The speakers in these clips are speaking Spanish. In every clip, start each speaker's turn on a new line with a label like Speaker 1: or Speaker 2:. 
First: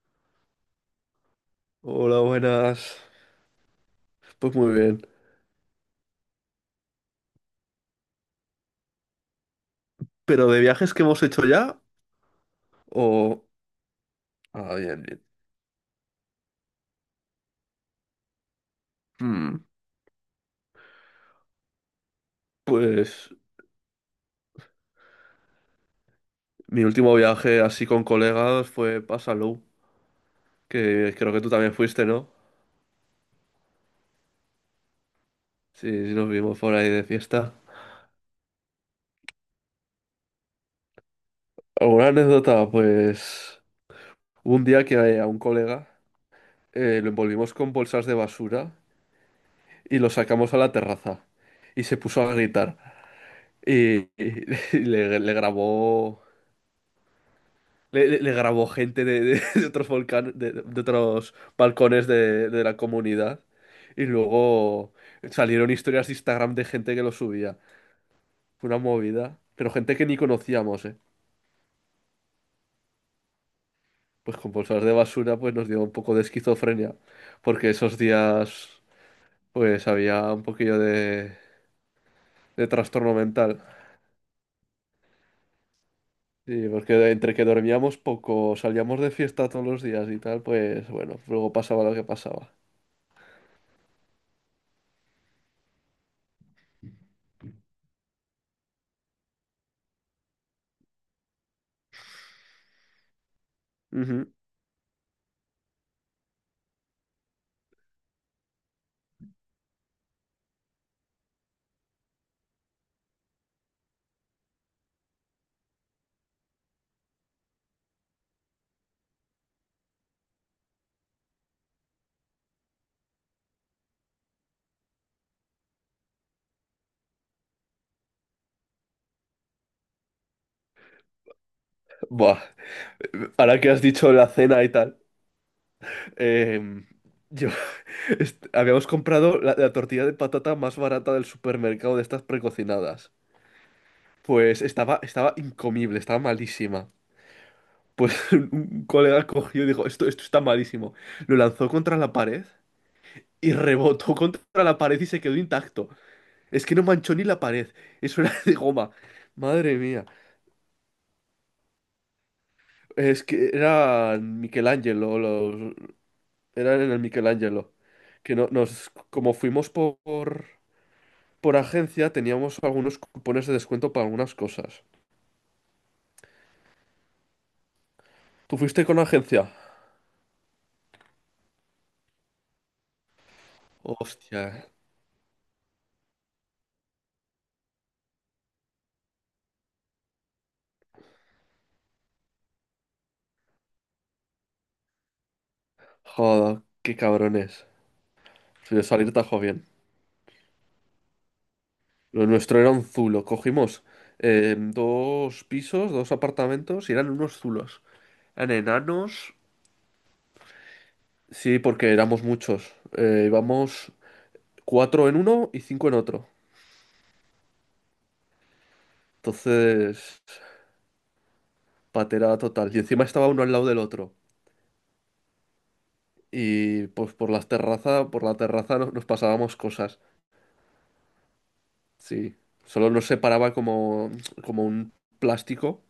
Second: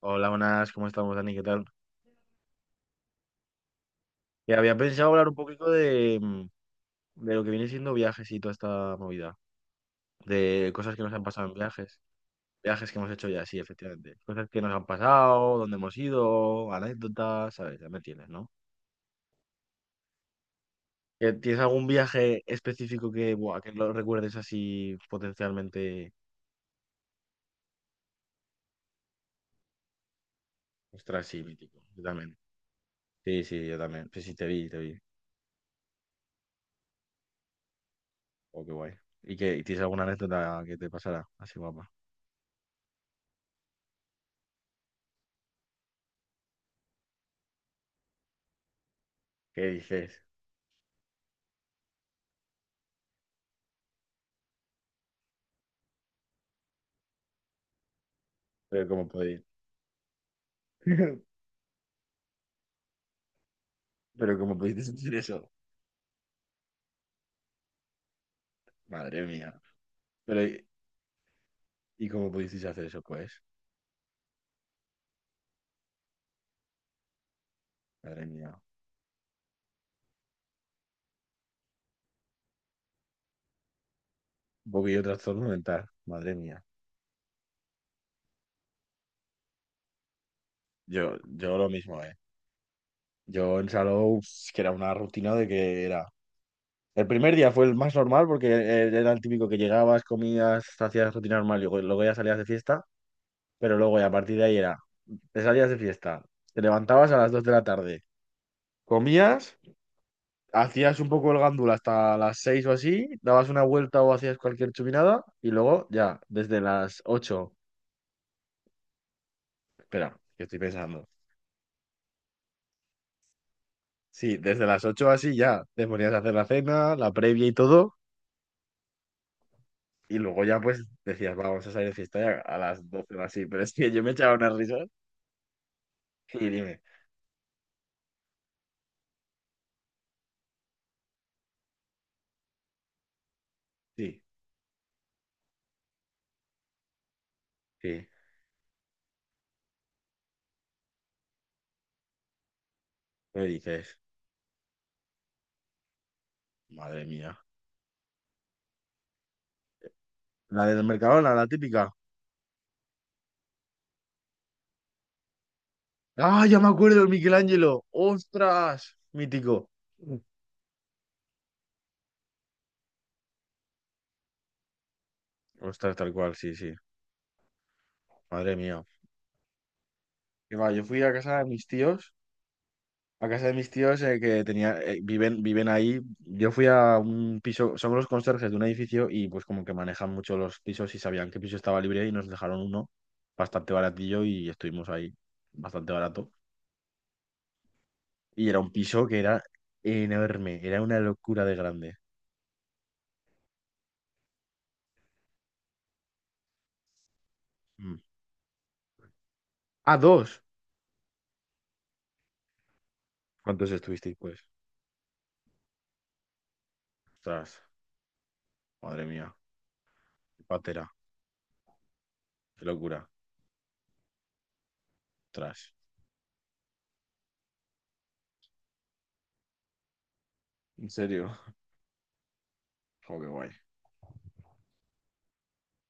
Speaker 1: Hola, buenas, ¿cómo estamos, Dani? ¿Qué tal?
Speaker 2: Hola, buenas.
Speaker 1: Que
Speaker 2: Pues muy
Speaker 1: había
Speaker 2: bien.
Speaker 1: pensado hablar un poquito de lo que viene siendo viajes y toda esta movida,
Speaker 2: ¿Pero de
Speaker 1: de
Speaker 2: viajes
Speaker 1: cosas que
Speaker 2: que
Speaker 1: nos han
Speaker 2: hemos hecho
Speaker 1: pasado en
Speaker 2: ya?
Speaker 1: viajes, viajes que hemos hecho
Speaker 2: O...
Speaker 1: ya, sí, efectivamente, cosas que nos
Speaker 2: Ah,
Speaker 1: han
Speaker 2: bien, bien.
Speaker 1: pasado, dónde hemos ido, anécdotas, ¿sabes? Ya me entiendes, ¿no?
Speaker 2: Hmm,
Speaker 1: ¿Que ¿Tienes algún viaje específico
Speaker 2: pues
Speaker 1: que, buah, que lo recuerdes así potencialmente?
Speaker 2: mi último viaje así con colegas fue para Salou, que
Speaker 1: Ostras,
Speaker 2: creo que
Speaker 1: sí,
Speaker 2: tú también
Speaker 1: mítico, yo
Speaker 2: fuiste, ¿no?
Speaker 1: también. Sí, sí, yo también. Sí, sí, te vi, te vi.
Speaker 2: Sí, sí, nos vimos por ahí de fiesta.
Speaker 1: Oh, qué guay. ¿Y que tienes alguna anécdota que te pasara así guapa?
Speaker 2: ¿Alguna anécdota? Pues hubo un día que a un colega lo envolvimos con bolsas de basura
Speaker 1: ¿Qué
Speaker 2: y lo
Speaker 1: dices?
Speaker 2: sacamos a la terraza y se puso a gritar. Y le grabó. Le grabó
Speaker 1: Pero
Speaker 2: gente
Speaker 1: ¿cómo
Speaker 2: de,
Speaker 1: podéis?
Speaker 2: de- de otros volcanes, de otros balcones de la comunidad. Y
Speaker 1: Pero cómo pudiste
Speaker 2: luego
Speaker 1: sentir eso,
Speaker 2: salieron historias de Instagram de gente que lo subía. Fue una
Speaker 1: madre
Speaker 2: movida.
Speaker 1: mía.
Speaker 2: Pero gente que ni
Speaker 1: Pero,
Speaker 2: conocíamos, ¿eh?
Speaker 1: ¿y cómo pudiste hacer eso? Pues,
Speaker 2: Pues con bolsas de basura, pues nos dio un poco de esquizofrenia. Porque esos
Speaker 1: madre mía.
Speaker 2: días, pues había un poquillo de trastorno mental.
Speaker 1: Un poquillo de trastorno mental, madre mía.
Speaker 2: Sí, porque entre que dormíamos poco, salíamos de fiesta todos los días y tal, pues
Speaker 1: Yo,
Speaker 2: bueno, luego
Speaker 1: yo lo
Speaker 2: pasaba lo
Speaker 1: mismo,
Speaker 2: que
Speaker 1: ¿eh?
Speaker 2: pasaba.
Speaker 1: Yo en Salou, es que era una rutina de que era. El primer día fue el más normal porque era el típico que llegabas, comías, hacías rutina normal y luego ya salías de fiesta. Pero luego ya a
Speaker 2: Ujú.
Speaker 1: partir de ahí era, te salías de fiesta, te levantabas a las 2 de la tarde, comías, hacías un poco el gándula hasta las 6 o así, dabas una vuelta o hacías cualquier chupinada y luego ya, desde las 8, espera, que estoy pensando. Sí, desde las 8 así ya te ponías a hacer la cena, la previa y todo. Y luego ya pues decías, vamos a salir de fiesta ya
Speaker 2: Buah.
Speaker 1: a las 12 o así.
Speaker 2: Ahora
Speaker 1: Pero
Speaker 2: que
Speaker 1: es
Speaker 2: has
Speaker 1: que yo me
Speaker 2: dicho la
Speaker 1: echaba unas
Speaker 2: cena y
Speaker 1: risas
Speaker 2: tal,
Speaker 1: y dime,
Speaker 2: eh, yo habíamos comprado la tortilla de patata más barata del supermercado de estas precocinadas.
Speaker 1: sí,
Speaker 2: Pues estaba incomible, estaba malísima.
Speaker 1: sí,
Speaker 2: Pues un colega cogió y dijo, esto está malísimo. Lo lanzó contra la pared
Speaker 1: me
Speaker 2: y
Speaker 1: dices,
Speaker 2: rebotó contra la pared y se quedó intacto. Es que no
Speaker 1: madre
Speaker 2: manchó ni
Speaker 1: mía.
Speaker 2: la pared, eso era de goma. Madre mía,
Speaker 1: La del Mercadona, la típica.
Speaker 2: es que era Michelangelo, los,
Speaker 1: Ah, ya me
Speaker 2: era en el
Speaker 1: acuerdo, el
Speaker 2: Michelangelo.
Speaker 1: Michelangelo.
Speaker 2: Que no, nos,
Speaker 1: Ostras,
Speaker 2: como
Speaker 1: mítico.
Speaker 2: fuimos por agencia, teníamos algunos cupones de descuento para algunas cosas.
Speaker 1: Ostras, tal cual, sí, sí. Madre
Speaker 2: ¿Tú
Speaker 1: mía.
Speaker 2: fuiste con agencia?
Speaker 1: Que va, yo fui a casa de mis tíos, a casa de mis tíos que
Speaker 2: Hostia,
Speaker 1: tenía, viven ahí. Yo fui a un piso, son los conserjes de un edificio y pues como que manejan mucho los pisos y sabían qué piso estaba libre y nos dejaron uno bastante baratillo y estuvimos ahí bastante barato.
Speaker 2: joder, qué cabrones.
Speaker 1: Y era un
Speaker 2: Si de
Speaker 1: piso
Speaker 2: salir
Speaker 1: que
Speaker 2: tajo
Speaker 1: era
Speaker 2: bien.
Speaker 1: enorme, era una locura de grande.
Speaker 2: Lo nuestro era un zulo. Cogimos dos pisos, dos apartamentos y eran unos zulos.
Speaker 1: Mm.
Speaker 2: Eran enanos.
Speaker 1: Ah, dos.
Speaker 2: Sí, porque éramos muchos.
Speaker 1: ¿Cuántos
Speaker 2: Íbamos
Speaker 1: estuvisteis pues?
Speaker 2: cuatro en uno y cinco en otro.
Speaker 1: Ostras, madre mía,
Speaker 2: Entonces,
Speaker 1: qué patera,
Speaker 2: patera
Speaker 1: qué
Speaker 2: total. Y encima
Speaker 1: locura.
Speaker 2: estaba uno al lado del otro.
Speaker 1: Ostras,
Speaker 2: Y pues por las terrazas, por la terraza nos pasábamos cosas.
Speaker 1: ¿en serio?
Speaker 2: Sí. Solo nos
Speaker 1: Jo, qué guay.
Speaker 2: separaba como, como un plástico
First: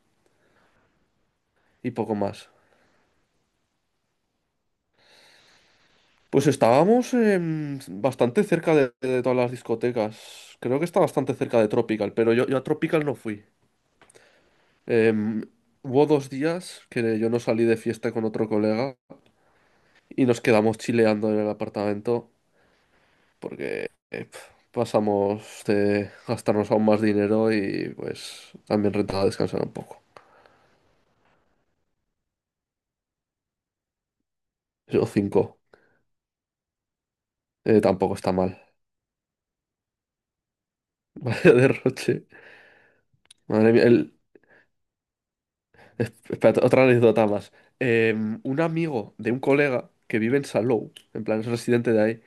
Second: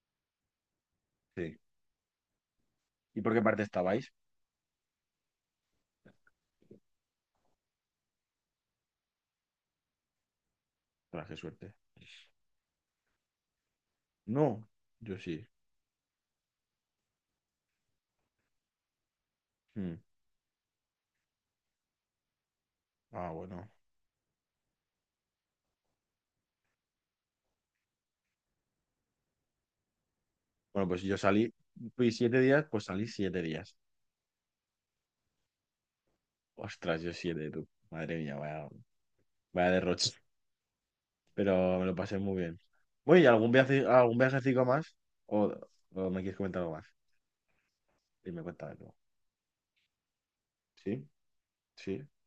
Speaker 1: Sí.
Speaker 2: y poco más.
Speaker 1: ¿Y por qué parte estabais?
Speaker 2: Pues estábamos bastante cerca de todas las discotecas. Creo que está
Speaker 1: Ostras,
Speaker 2: bastante
Speaker 1: qué
Speaker 2: cerca de
Speaker 1: suerte.
Speaker 2: Tropical, pero yo a Tropical no fui.
Speaker 1: No, yo
Speaker 2: Em,
Speaker 1: sí.
Speaker 2: Hubo dos días que yo no salí de fiesta con otro colega
Speaker 1: Mm.
Speaker 2: y nos quedamos chileando en el apartamento
Speaker 1: Ah, bueno.
Speaker 2: porque eh, pf, pasamos de gastarnos aún más dinero y pues también rentaba descansar un poco.
Speaker 1: Bueno, pues si yo salí, fui siete días, pues salí siete días.
Speaker 2: Yo cinco.
Speaker 1: Ostras, yo siete, tú.
Speaker 2: Tampoco
Speaker 1: Madre
Speaker 2: está
Speaker 1: mía,
Speaker 2: mal.
Speaker 1: vaya, vaya derroche.
Speaker 2: Vaya
Speaker 1: Pero me lo pasé
Speaker 2: derroche.
Speaker 1: muy bien. Oye, ¿y algún
Speaker 2: Madre mía.
Speaker 1: viaje, algún viajecito más? ¿O, o me quieres
Speaker 2: Espérate,
Speaker 1: comentar algo
Speaker 2: otra
Speaker 1: más?
Speaker 2: anécdota más. Eh,
Speaker 1: Dime,
Speaker 2: un
Speaker 1: cuéntame tú.
Speaker 2: amigo de un colega que vive en Salou,
Speaker 1: ¿Sí?
Speaker 2: en plan es residente de
Speaker 1: ¿Sí?
Speaker 2: ahí,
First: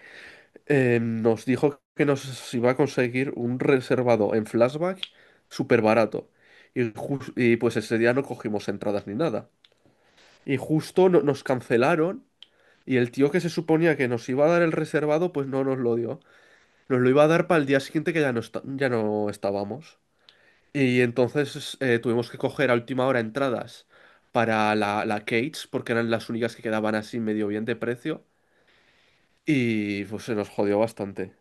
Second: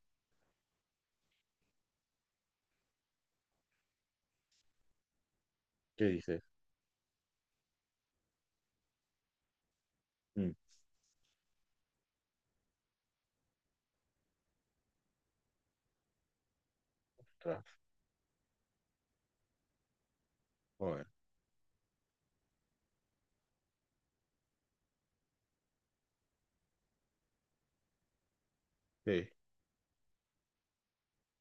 Speaker 2: nos dijo que nos iba a conseguir un reservado en flashback súper
Speaker 1: ¿Qué
Speaker 2: barato.
Speaker 1: dices?
Speaker 2: Y, y pues ese día no cogimos entradas ni nada.
Speaker 1: Mm,
Speaker 2: Y justo nos cancelaron y el tío que se suponía que nos iba a dar el reservado, pues no nos lo dio. Nos lo iba a dar para
Speaker 1: ostras,
Speaker 2: el día siguiente que ya no, ya no estábamos. Y
Speaker 1: joder,
Speaker 2: entonces tuvimos que coger a última hora entradas para la Cage, porque eran las únicas que quedaban así medio bien de precio.
Speaker 1: sí.
Speaker 2: Y pues se nos jodió bastante.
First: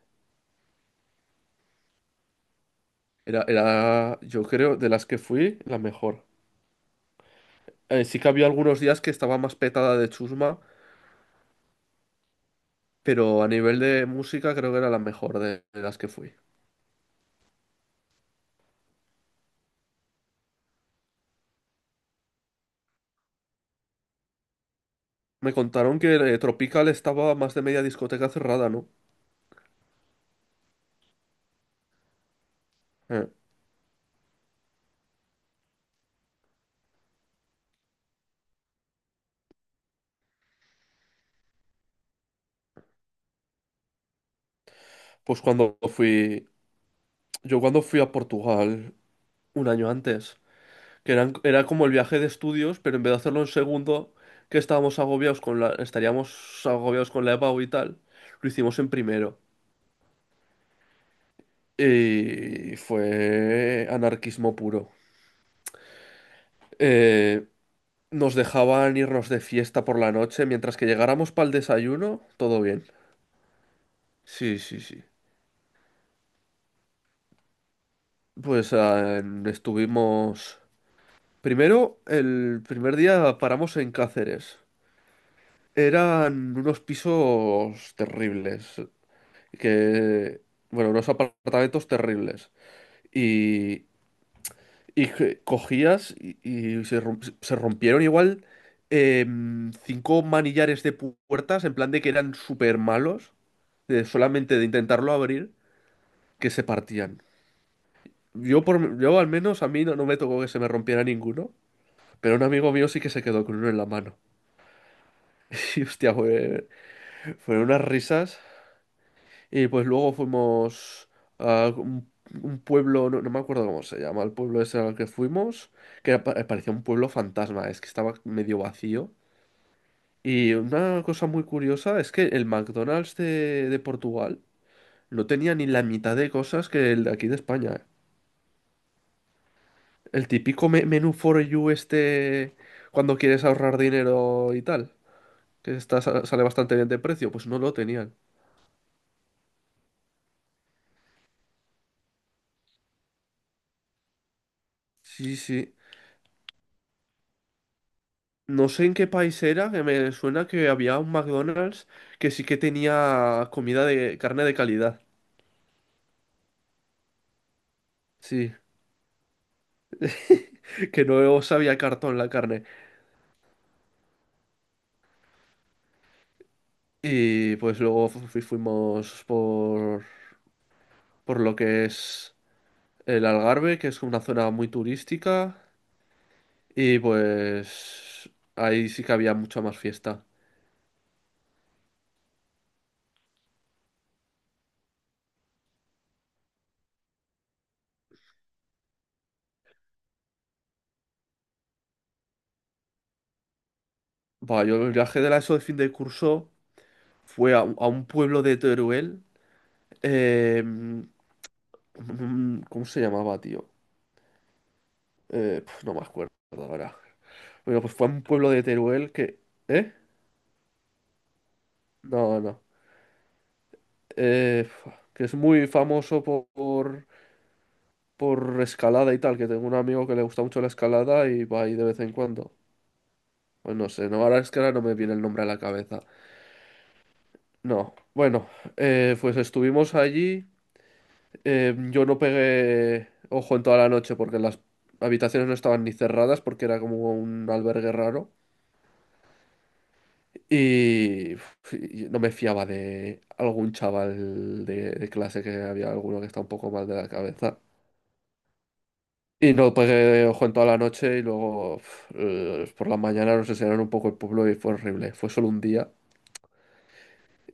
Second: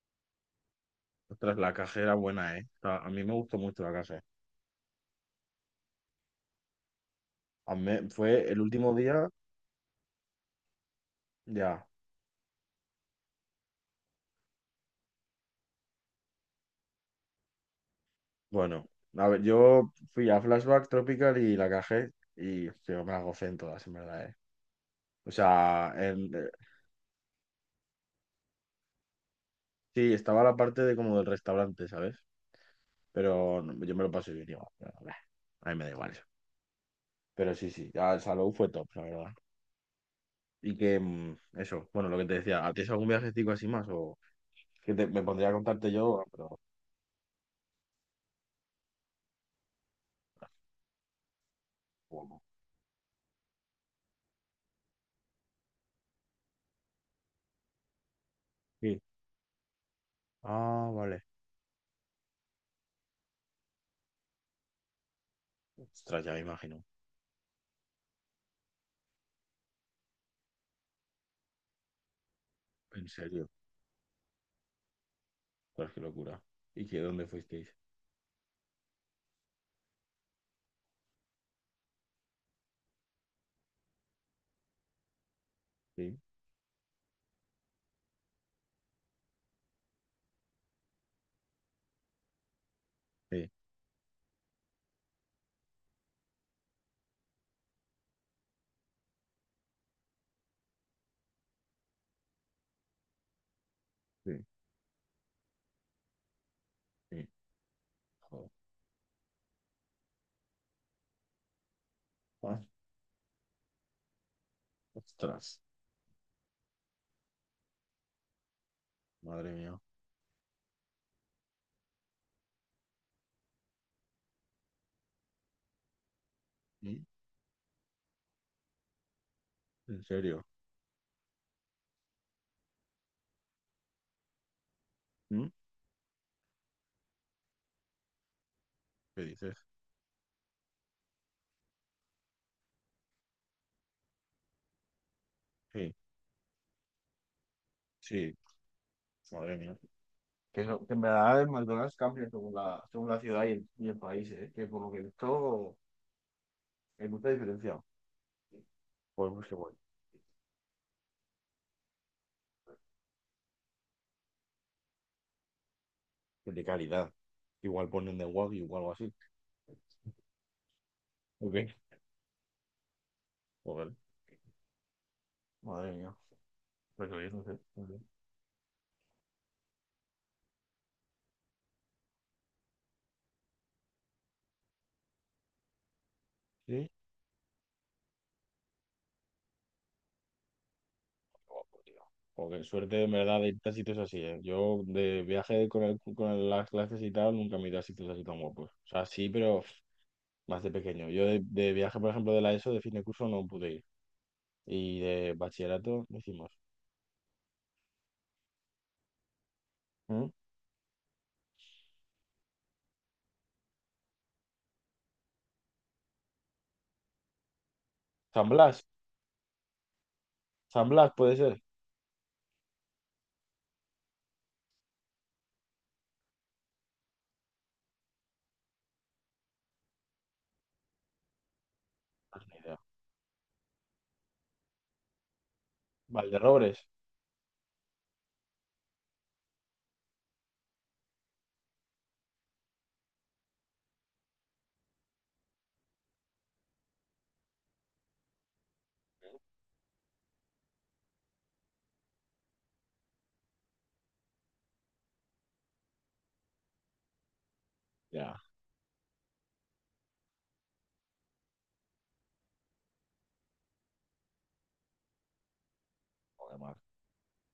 Speaker 1: Ostras, la caja era buena, ¿eh? O sea, a mí me gustó mucho la caja.
Speaker 2: Yo creo, de las que fui, la mejor.
Speaker 1: A mí
Speaker 2: Sí que había
Speaker 1: fue el
Speaker 2: algunos
Speaker 1: último
Speaker 2: días que
Speaker 1: día,
Speaker 2: estaba más petada de chusma,
Speaker 1: ya.
Speaker 2: pero a nivel de música creo que era la mejor de las que fui.
Speaker 1: Bueno, a ver, yo fui a Flashback Tropical y la cajé y yo me la gocé en todas, en verdad, ¿eh? O
Speaker 2: Me
Speaker 1: sea,
Speaker 2: contaron que Tropical estaba más de media discoteca cerrada, ¿no?
Speaker 1: sí, estaba la parte de como del restaurante, ¿sabes?
Speaker 2: Eh,
Speaker 1: Pero no, yo me lo pasé bien igual. Pero, bah, a mí me da igual eso. Pero sí, sí, ya el Salou fue top, la verdad. Y que eso, bueno, lo que te decía, ¿a ti es algún viajecito así más? O me
Speaker 2: pues
Speaker 1: pondría a
Speaker 2: cuando
Speaker 1: contarte yo,
Speaker 2: fui,
Speaker 1: pero
Speaker 2: yo cuando fui a Portugal un año antes, era como el viaje de
Speaker 1: ¿cómo?
Speaker 2: estudios, pero en vez de hacerlo en segundo, que estábamos agobiados con la, estaríamos agobiados con la EPAU y tal, lo hicimos en
Speaker 1: Sí.
Speaker 2: primero.
Speaker 1: Ah, vale.
Speaker 2: Y fue anarquismo puro.
Speaker 1: Ostras, ya me imagino.
Speaker 2: Eh, Nos dejaban irnos de fiesta por la noche, mientras que llegáramos para el desayuno, todo bien.
Speaker 1: En serio.
Speaker 2: Sí, sí, sí.
Speaker 1: Ostras, qué locura. ¿Y qué dónde fuisteis?
Speaker 2: Pues estuvimos... Primero, el primer día paramos en Cáceres.
Speaker 1: Sí,
Speaker 2: Eran unos pisos terribles. Que, bueno, unos apartamentos terribles.
Speaker 1: sí,
Speaker 2: Y, y que cogías y se, se rompieron igual cinco manillares de puertas, en plan de que eran súper malos, de
Speaker 1: sí.
Speaker 2: solamente de intentarlo abrir, que se partían.
Speaker 1: Sí. Ah,
Speaker 2: Yo, por, yo al menos a mí no, no me tocó que se me rompiera ninguno, pero un amigo mío sí que se quedó con uno en la mano.
Speaker 1: ostras,
Speaker 2: Y hostia, fueron unas risas.
Speaker 1: madre
Speaker 2: Y
Speaker 1: mía.
Speaker 2: pues luego fuimos a un pueblo, no, no me acuerdo cómo se llama, el pueblo ese al que fuimos, que era parecía un
Speaker 1: ¿Mm?
Speaker 2: pueblo fantasma, es que estaba medio vacío.
Speaker 1: ¿En serio?
Speaker 2: Y una cosa muy curiosa es que el McDonald's de Portugal no
Speaker 1: ¿Mm?
Speaker 2: tenía ni la mitad de cosas que el de aquí de España. ¿Eh?
Speaker 1: ¿Qué dices?
Speaker 2: El típico menú for you este cuando quieres ahorrar dinero y tal, que
Speaker 1: Sí,
Speaker 2: está, sale bastante bien de precio, pues no lo tenían.
Speaker 1: sí, madre mía. Que, que en verdad el McDonald's cambia según la ciudad y el país, ¿eh? Que por lo que he
Speaker 2: Sí, sí.
Speaker 1: visto hay mucha diferencia.
Speaker 2: No sé en qué
Speaker 1: Pues
Speaker 2: país
Speaker 1: pues, que
Speaker 2: era,
Speaker 1: voy.
Speaker 2: que me suena que había un McDonald's que sí que tenía comida de carne de calidad.
Speaker 1: Que de calidad. Igual ponen de
Speaker 2: Sí,
Speaker 1: Wagyu o algo así.
Speaker 2: que no
Speaker 1: Ok.
Speaker 2: sabía cartón la carne.
Speaker 1: Joder. Madre mía. Pues oye, no
Speaker 2: Y
Speaker 1: sé.
Speaker 2: pues
Speaker 1: no sé.
Speaker 2: luego fuimos por lo que es el Algarve, que es una zona muy turística.
Speaker 1: Sí,
Speaker 2: Y pues ahí sí que había mucha más fiesta.
Speaker 1: oh, por Dios. Joder, suerte en verdad de irte a sitios así, ¿eh? Yo de viaje con, con las clases y tal, nunca me he ido a sitios así tan guapos. O sea, sí, pero pff, más de pequeño. Yo de viaje, por ejemplo, de la ESO, de fin de curso, no pude ir.
Speaker 2: Buah, yo el
Speaker 1: Y
Speaker 2: viaje de
Speaker 1: de
Speaker 2: la ESO de fin de
Speaker 1: bachillerato, no
Speaker 2: curso
Speaker 1: hicimos.
Speaker 2: fue a, un pueblo de Teruel.
Speaker 1: ¿Mm?
Speaker 2: eh, mm, ¿Cómo se llamaba, tío? No me acuerdo ahora. Bueno, pues fue a un
Speaker 1: San
Speaker 2: pueblo de
Speaker 1: Blas,
Speaker 2: Teruel que... ¿Eh?
Speaker 1: San Blas puede ser.
Speaker 2: No, no. Que es muy famoso por escalada y tal, que tengo un amigo que le gusta mucho la escalada y va ahí de vez en
Speaker 1: Pues
Speaker 2: cuando.
Speaker 1: ni idea.
Speaker 2: Pues no sé, no, ahora es que ahora no me viene el nombre a la cabeza.
Speaker 1: Valderrobres,
Speaker 2: No, bueno, pues estuvimos allí. Yo no pegué ojo en toda la noche porque las habitaciones no estaban ni cerradas porque era como un albergue raro. Y uf, y no me fiaba de algún chaval de clase que había alguno que está un poco mal de la cabeza.
Speaker 1: ya,
Speaker 2: Y no pegué ojo en toda la noche y luego uf, por la mañana nos enseñaron un poco el pueblo y fue horrible. Fue solo un día
Speaker 1: joder, mal.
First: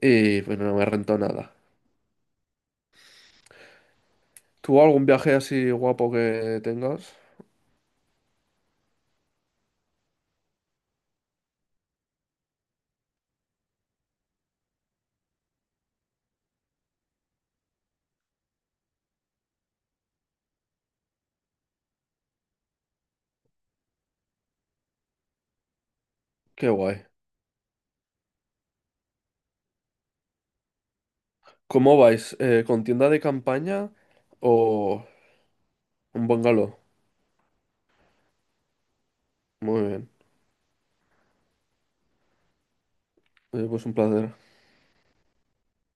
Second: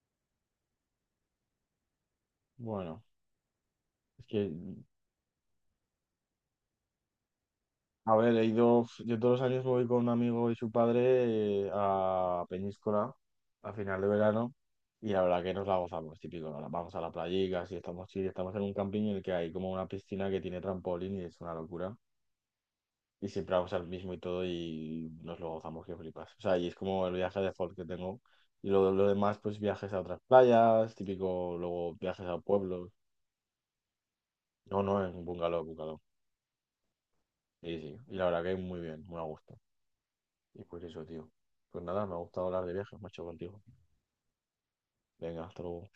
Speaker 2: y bueno, no me rentó nada.
Speaker 1: Bueno, es que
Speaker 2: ¿Tú algún viaje así guapo que tengas?
Speaker 1: a ver, he ido, yo todos los años voy con un amigo y su padre a Peñíscola a final de verano y la verdad que nos la gozamos, típico, ¿no? Vamos a la playica, si estamos chill, estamos en un camping en el que hay como una piscina que tiene trampolín y es una locura y siempre vamos al mismo y todo y nos lo gozamos que flipas. O sea, y
Speaker 2: Qué
Speaker 1: es
Speaker 2: guay.
Speaker 1: como el viaje de default que tengo y luego lo demás pues viajes a otras playas, típico, luego
Speaker 2: ¿Cómo
Speaker 1: viajes
Speaker 2: vais?
Speaker 1: a
Speaker 2: ¿Con
Speaker 1: pueblos.
Speaker 2: tienda de campaña
Speaker 1: No, no,
Speaker 2: o
Speaker 1: en bungalow, bungalow.
Speaker 2: un bungalow?
Speaker 1: Sí, sí, y la verdad que muy bien, muy a gusto.
Speaker 2: Muy bien.
Speaker 1: Y por eso, tío. Pues nada, me ha gustado hablar de viajes, macho, contigo.
Speaker 2: Pues un placer.
Speaker 1: Venga, hasta luego.